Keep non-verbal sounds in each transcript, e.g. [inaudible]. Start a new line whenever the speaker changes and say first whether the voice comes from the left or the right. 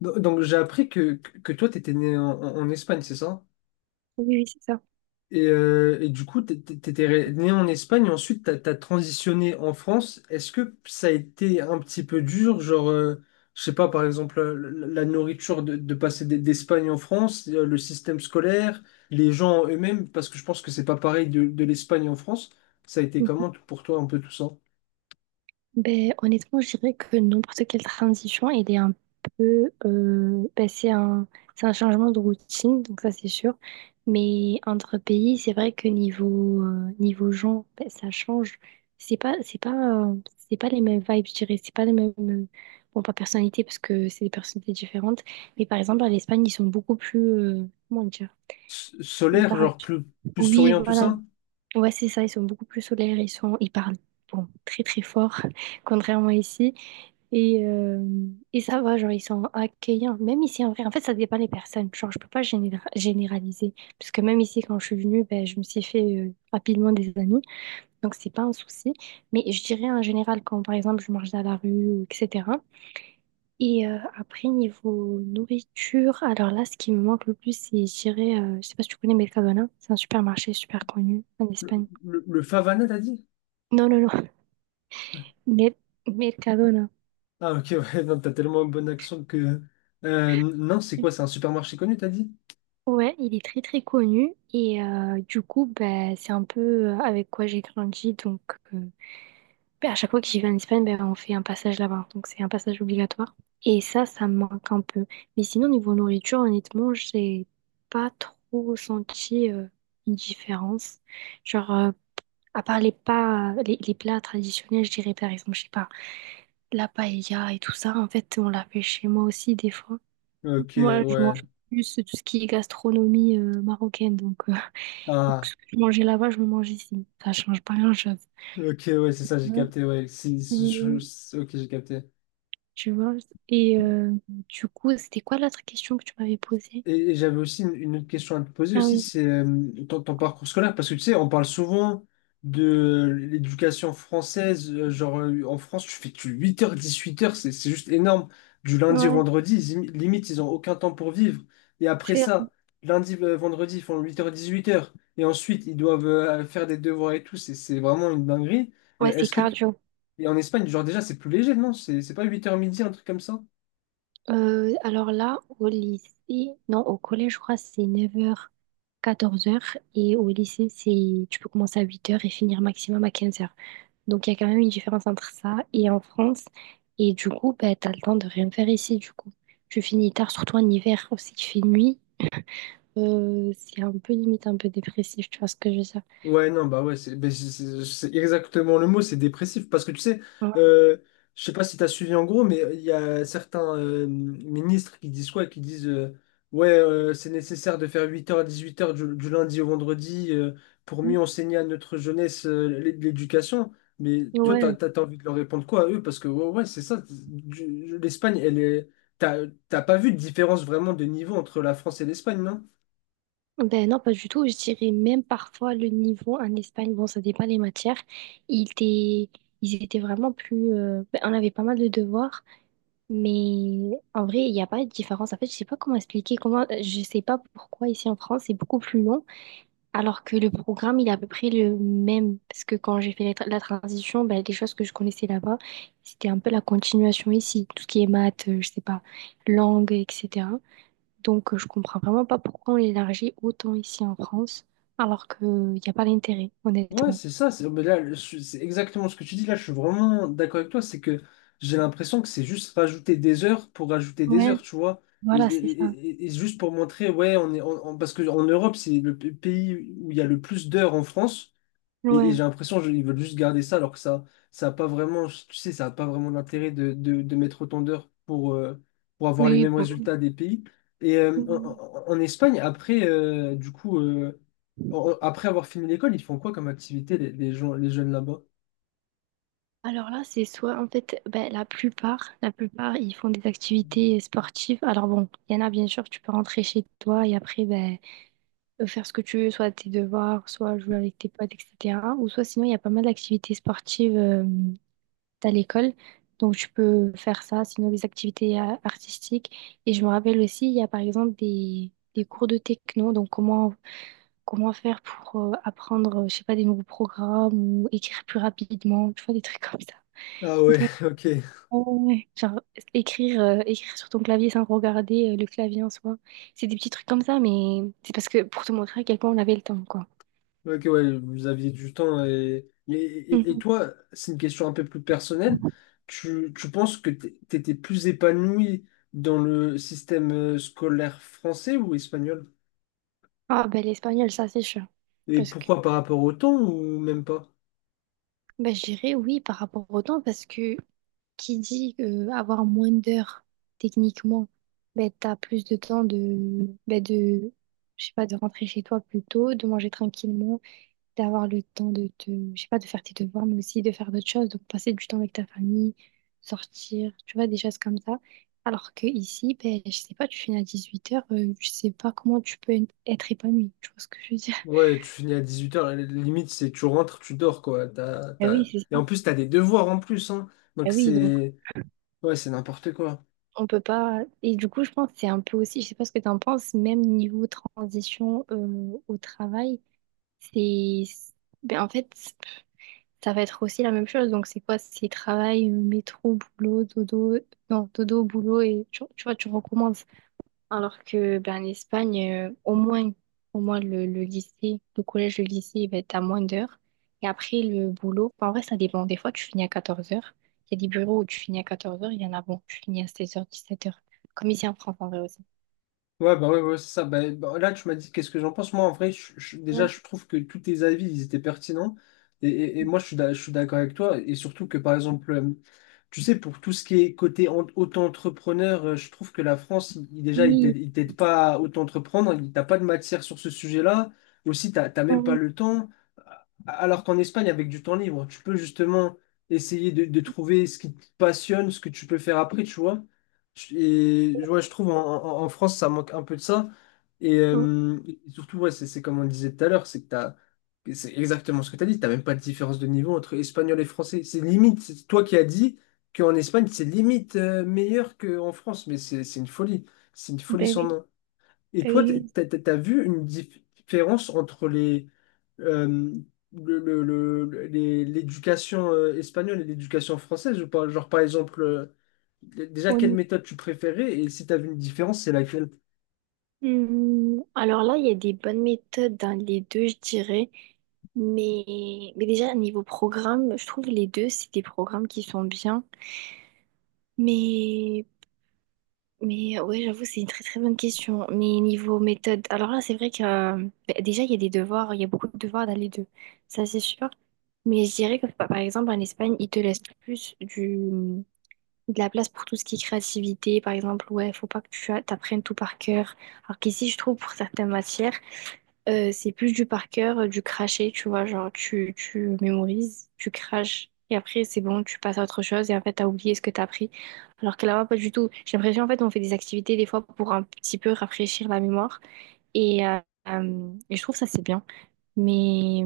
left: Donc j'ai appris que toi, t'étais né en Espagne, c'est ça?
right: Oui, oui, c'est ça.
left: Et du coup, t'é- t'é- t'étais étais né en Espagne, et ensuite t'as transitionné en France. Est-ce que ça a été un petit peu dur, genre, je sais pas, par exemple, la nourriture de passer d'Espagne en France, le système scolaire, les gens eux-mêmes, parce que je pense que c'est pas pareil de l'Espagne en France. Ça a été
right: Mhm.
left: comment pour toi un peu tout ça?
right: Ben, honnêtement, je dirais que n'importe quelle transition, elle est un peu, ben, c'est un changement de routine, donc ça c'est sûr. Mais entre pays, c'est vrai que niveau, niveau gens, ben, ça change. C'est pas, c'est pas, euh, c'est pas les mêmes vibes, je dirais. C'est pas les mêmes, bon, pas personnalité, parce que c'est des personnalités différentes. Mais par exemple, en Espagne, ils sont beaucoup plus, comment dire? Ils
left: Solaire,
right: parlent.
left: genre plus, plus
right: Oui,
left: souriant, tout
right: voilà.
left: ça?
right: Ouais, c'est ça, ils sont beaucoup plus solaires, ils sont, ils parlent bon, très très fort, [laughs] contrairement ici. Et, euh, et ça va, genre, ils sont accueillants. Même ici, en vrai, en fait, ça dépend des personnes. Genre, je peux pas généraliser. Parce que même ici, quand je suis venue, ben, je me suis fait rapidement des amis. Donc, c'est pas un souci. Mais je dirais en général, quand par exemple, je marche dans la rue, ou etc. Après, niveau nourriture, alors là, ce qui me manque le plus, c'est, je dirais, je sais pas si tu connais Mercadona, c'est un supermarché super connu en
left: Le,
right: Espagne.
left: le Favana, t'as dit?
right: Non, non, Mer- Mercadona.
left: Ah, ok, ouais, [laughs] non, t'as tellement un bon accent que. Non, c'est quoi? C'est un supermarché connu, t'as dit?
right: Ouais, il est très très connu et du coup, ben, c'est un peu, avec quoi j'ai grandi. Donc, euh, ben, à chaque fois que j'y vais en Espagne, ben, on fait un passage là-bas. Donc, c'est un passage obligatoire. Et ça me manque un peu. Mais sinon, niveau nourriture, honnêtement, j'ai pas trop senti une différence. Genre, à part les pas, les plats traditionnels, je dirais par exemple, je sais pas, la paella et tout ça. En fait, on l'a fait chez moi aussi des fois.
left: Ok,
right: Moi, je
left: ouais.
right: mange plus tout ce qui est gastronomie marocaine. Donc, [laughs] donc,
left: Ah,
right: ce que je mangeais là-bas, je le mange ici. Ça change pas grand-chose.
left: ok, ouais, c'est ça, j'ai
right: Ouais.
left: capté, ouais.
right: Euh,
left: Ok, j'ai capté.
right: Tu vois? Et du coup, c'était quoi l'autre question que tu m'avais posée?
left: Et j'avais aussi une autre question à te poser
right: Ah
left: aussi,
right: oui,
left: c'est ton parcours scolaire, parce que tu sais, on parle souvent de l'éducation française, en France, tu fais tu 8h, 18h, c'est juste énorme. Du lundi au
right: ouais,
left: vendredi, limite, ils n'ont aucun temps pour vivre. Et après
right: c'est,
left: ça, lundi, vendredi, ils font 8h, 18h. Et ensuite, ils doivent faire des devoirs et tout, c'est vraiment une dinguerie.
right: ouais,
left: Euh,
right: c'est
left: Est-ce que tu-
right: cardio.
left: Et en Espagne, genre déjà, c'est plus léger, non? C'est pas 8h midi, un truc comme ça?
right: Alors là, au lycée, non, au collège, je crois, c'est 9h 14h. Et au lycée, c'est tu peux commencer à 8h et finir maximum à 15h. Donc, il y a quand même une différence entre ça et en France. Et du coup, bah, tu as le temps de rien faire ici, du coup. Tu finis tard, surtout en hiver, aussi qu'il fait nuit. C'est un peu limite, un peu dépressif, tu vois ce que je veux dire.
left: Ouais, non, bah ouais, c'est exactement le mot, c'est dépressif. Parce que tu sais,
right: Ouais.
left: euh, je sais pas si tu as suivi en gros, mais il y a certains ministres qui disent quoi? Qui disent ouais, c'est nécessaire de faire huit heures à 18h du lundi au vendredi pour mieux enseigner à notre jeunesse l'éducation. Mais toi,
right: Ouais.
left: t'as envie de leur répondre quoi à eux? Parce que ouais, ouais, c'est ça. L'Espagne, elle est. T'as, t'as pas vu de différence vraiment de niveau entre la France et l'Espagne.
right: Ben non, pas du tout. Je dirais même parfois le niveau en Espagne, bon, ça dépend les matières. Ils étaient, ils étaient vraiment plus, ben, on avait pas mal de devoirs, mais en vrai, il n'y a pas de différence. En fait, je sais pas comment expliquer. Comment, je sais pas pourquoi ici en France, c'est beaucoup plus long. Alors que le programme, il est à peu près le même. Parce que quand j'ai fait la transition, ben, les choses que je connaissais là-bas, c'était un peu la continuation ici. Tout ce qui est maths, je sais pas, langue, etc. Donc, je comprends vraiment pas pourquoi on l'élargit autant ici en France, alors qu'il n'y a pas d'intérêt,
left: Ouais,
right: honnêtement.
left: c'est ça. C'est mais là, je- C'est exactement ce que tu dis. Là, je suis vraiment d'accord avec toi. C'est que j'ai l'impression que c'est juste rajouter des heures pour rajouter des
right: Ouais,
left: heures, tu vois. Et,
right: voilà,
left: et-
right: c'est ça.
left: et- et juste pour montrer, ouais, on est, on- parce qu'en Europe, c'est le pays où il y a le plus d'heures en France. Et j'ai
right: Ouais.
left: l'impression qu'ils veulent juste garder ça alors que ça a pas vraiment tu sais ça a pas vraiment d'intérêt de mettre autant d'heures pour avoir les
right: Oui, oui,
left: mêmes
right: pour.
left: résultats des pays. Et en Espagne après du coup après avoir fini l'école ils font quoi comme activité les gens les jeunes là-bas?
right: Alors là, c'est soit, en fait, ben, la plupart, ils font des activités sportives. Alors bon, il y en a, bien sûr, tu peux rentrer chez toi et après, ben, faire ce que tu veux, soit tes devoirs, soit jouer avec tes potes, etc. Ou soit sinon, il y a pas mal d'activités sportives à l'école. Donc, tu peux faire ça, sinon des activités artistiques. Et je me rappelle aussi, il y a par exemple des cours de techno. Donc, comment faire pour apprendre, je sais pas, des nouveaux programmes ou écrire plus rapidement, tu vois, des trucs comme ça.
left: Ah
right: [laughs]
left: ouais,
right: Donc,
left: [laughs] ok.
right: ouais, genre, écrire sur ton clavier sans regarder le clavier en soi. C'est des petits trucs comme ça, mais c'est parce que pour te montrer à quel point on avait le temps, quoi.
left: Ok, ouais, vous aviez du temps. Et
right: Mmh.
left: toi, c'est une question un peu plus personnelle. Tu penses que tu étais plus épanoui dans le système scolaire français ou espagnol?
right: Ah ben l'espagnol, ça c'est sûr.
left: Et
right: Parce que
left: pourquoi par rapport au temps ou même pas?
right: ben, je dirais oui par rapport au temps, parce que qui dit avoir moins d'heures techniquement, ben t'as plus de temps de ben, de je sais pas de rentrer chez toi plus tôt, de manger tranquillement, d'avoir le temps de te je sais pas de faire tes devoirs, mais aussi de faire d'autres choses, donc passer du temps avec ta famille, sortir, tu vois, des choses comme ça. Alors que ici, ben je sais pas, tu finis à 18h je sais pas comment tu peux être épanoui, tu vois ce que je veux dire.
left: Ouais, tu finis à 18h, limite, c'est tu rentres, tu dors, quoi.
right: Ah oui, c'est
left: Et
right: ça.
left: en plus, t'as des devoirs en plus, hein.
right: Ah
left: Donc
right: oui, donc.
left: c'est... Ouais, c'est n'importe quoi.
right: On peut pas. Et du coup, je pense que c'est un peu aussi, je sais pas ce que tu en penses, même niveau transition au travail, c'est, ben, en fait, ça va être aussi la même chose. Donc, c'est quoi? C'est travail, métro, boulot, dodo. Non, dodo, boulot, et tu vois, tu recommences. Alors que ben, en Espagne, au moins le lycée, le collège, le lycée, il va être à moins d'heures. Et après, le boulot, ben, en vrai, ça dépend. Des fois, tu finis à 14h. Il y a des bureaux où tu finis à 14h. Il y en a, bon, tu finis à 16h, 17h. Comme ici en France, en vrai aussi.
left: Ouais, bah ouais, ouais, c'est ça. Bah, bah, là, tu m'as dit qu'est-ce que j'en pense. Moi, en vrai, déjà,
right: Ouais.
left: je trouve que tous tes avis, ils étaient pertinents. Et moi, je suis d'accord avec toi. Et surtout que, par exemple, tu sais, pour tout ce qui est côté auto-entrepreneur, je trouve que la France, déjà,
right: Oui,
left: il t'aide pas à auto-entreprendre. T'as pas de matière sur ce sujet-là. Aussi, t'as même pas
right: oh,
left: le temps. Alors qu'en Espagne, avec du temps libre, tu peux justement essayer de trouver ce qui te passionne, ce que tu peux faire après, tu vois. Et, ouais, je trouve en France, ça manque un peu de ça.
right: oh,
left: Et surtout, ouais, c'est comme on le disait tout à l'heure, c'est que et c'est exactement ce que tu as dit, tu même pas de différence de niveau entre espagnol et français. C'est limite, c'est toi qui as dit qu'en Espagne, c'est limite meilleur qu'en France, mais c'est une folie. C'est une folie
right: ben
left: sans
right: oui,
left: nom. Et
right: ben
left: toi,
right: oui.
left: tu as vu une différence entre les, euh, le- les- l'éducation espagnole et l'éducation française ou pas? Genre, par exemple, déjà,
right: on
left: quelle
right: y-
left: méthode tu préférais et si tu as vu une différence, c'est laquelle?
right: Alors là, il y a des bonnes méthodes dans les deux, je dirais. Mais, mais déjà, niveau programme, je trouve les deux, c'est des programmes qui sont bien. Mais Mais, ouais, j'avoue, c'est une très très bonne question. Mais niveau méthode, alors là, c'est vrai que bah, déjà, il y a des devoirs, il y a beaucoup de devoirs dans les deux. Ça, c'est sûr. Mais je dirais que par exemple, en Espagne, ils te laissent plus de la place pour tout ce qui est créativité. Par exemple, ouais, faut pas que t'apprennes tout par cœur. Alors qu'ici, je trouve pour certaines matières, c'est plus du par cœur, du cracher, tu vois, genre tu mémorises, tu craches, et après c'est bon, tu passes à autre chose, et en fait t'as oublié ce que t'as appris. Alors que là-bas, pas du tout. J'ai l'impression, en fait, on fait des activités des fois pour un petit peu rafraîchir la mémoire, et, euh, et je trouve ça c'est bien. Mais,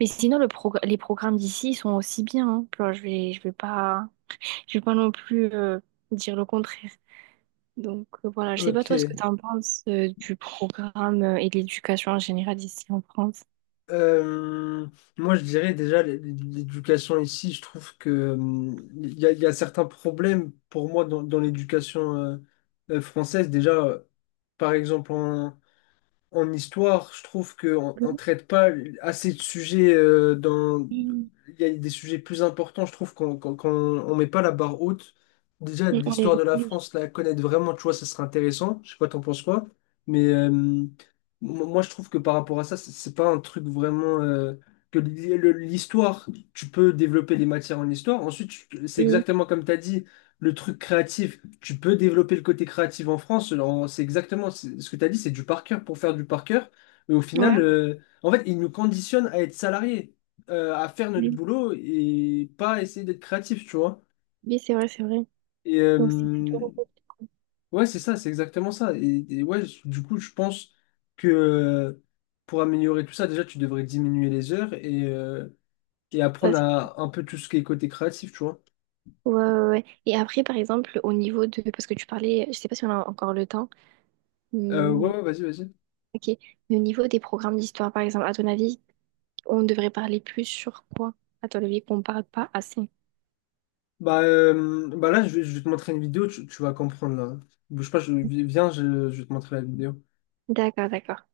right: mais sinon, les programmes d'ici ils sont aussi bien, hein. Genre, je vais pas non plus dire le contraire. Donc, voilà, je sais pas toi ce
left: Ok.
right: que tu en penses du programme et de l'éducation en général ici en France.
left: Euh, Moi, je dirais déjà, l'éducation ici, je trouve que il y a certains problèmes pour moi dans l'éducation française. Déjà, par exemple, en histoire, je trouve qu'on ne
right: Oui,
left: traite pas assez de sujets dans...
right: oui,
left: Il y a des sujets plus importants, je trouve on met pas la barre haute. Déjà, de
right: on les
left: l'histoire de la
right: oblige.
left: France, la connaître vraiment, tu vois, ça serait intéressant. Je sais pas, t'en penses quoi. Mais moi, je trouve que par rapport à ça, c'est pas un truc vraiment... l'histoire, tu peux développer les matières en histoire. Ensuite, c'est
right: Oui,
left: exactement comme tu as dit, le truc créatif tu peux développer le côté créatif en France. C'est exactement ce que tu as dit, c'est du par cœur pour faire du par cœur. Mais au final,
right: ouais,
left: en fait, ils nous conditionnent à être salariés, à faire notre
right: oui,
left: boulot et pas essayer d'être créatif, tu vois.
right: oui, c'est vrai, c'est vrai.
left: Et
right: Donc c'est plutôt
left: ouais, c'est ça, c'est exactement ça. Ouais, du coup, je pense que pour améliorer tout ça, déjà, tu devrais diminuer les heures et
right: ça.
left: apprendre à un peu tout ce qui est côté créatif, tu vois.
right: Ouais, ouais, ouais. Ouais. Et après, par exemple, au niveau de, parce que tu parlais, je sais pas si on a encore le temps.
left: Ouais,
right: Hmm,
left: ouais, vas-y, vas-y.
right: ok. Mais au niveau des programmes d'histoire, par exemple, à ton avis, on devrait parler plus sur quoi? À ton avis, qu'on parle pas assez.
left: Bah, là, je vais te montrer une vidéo, tu vas comprendre là. Bouge pas, viens, je vais te montrer la vidéo.
right: D'accord, d'accord.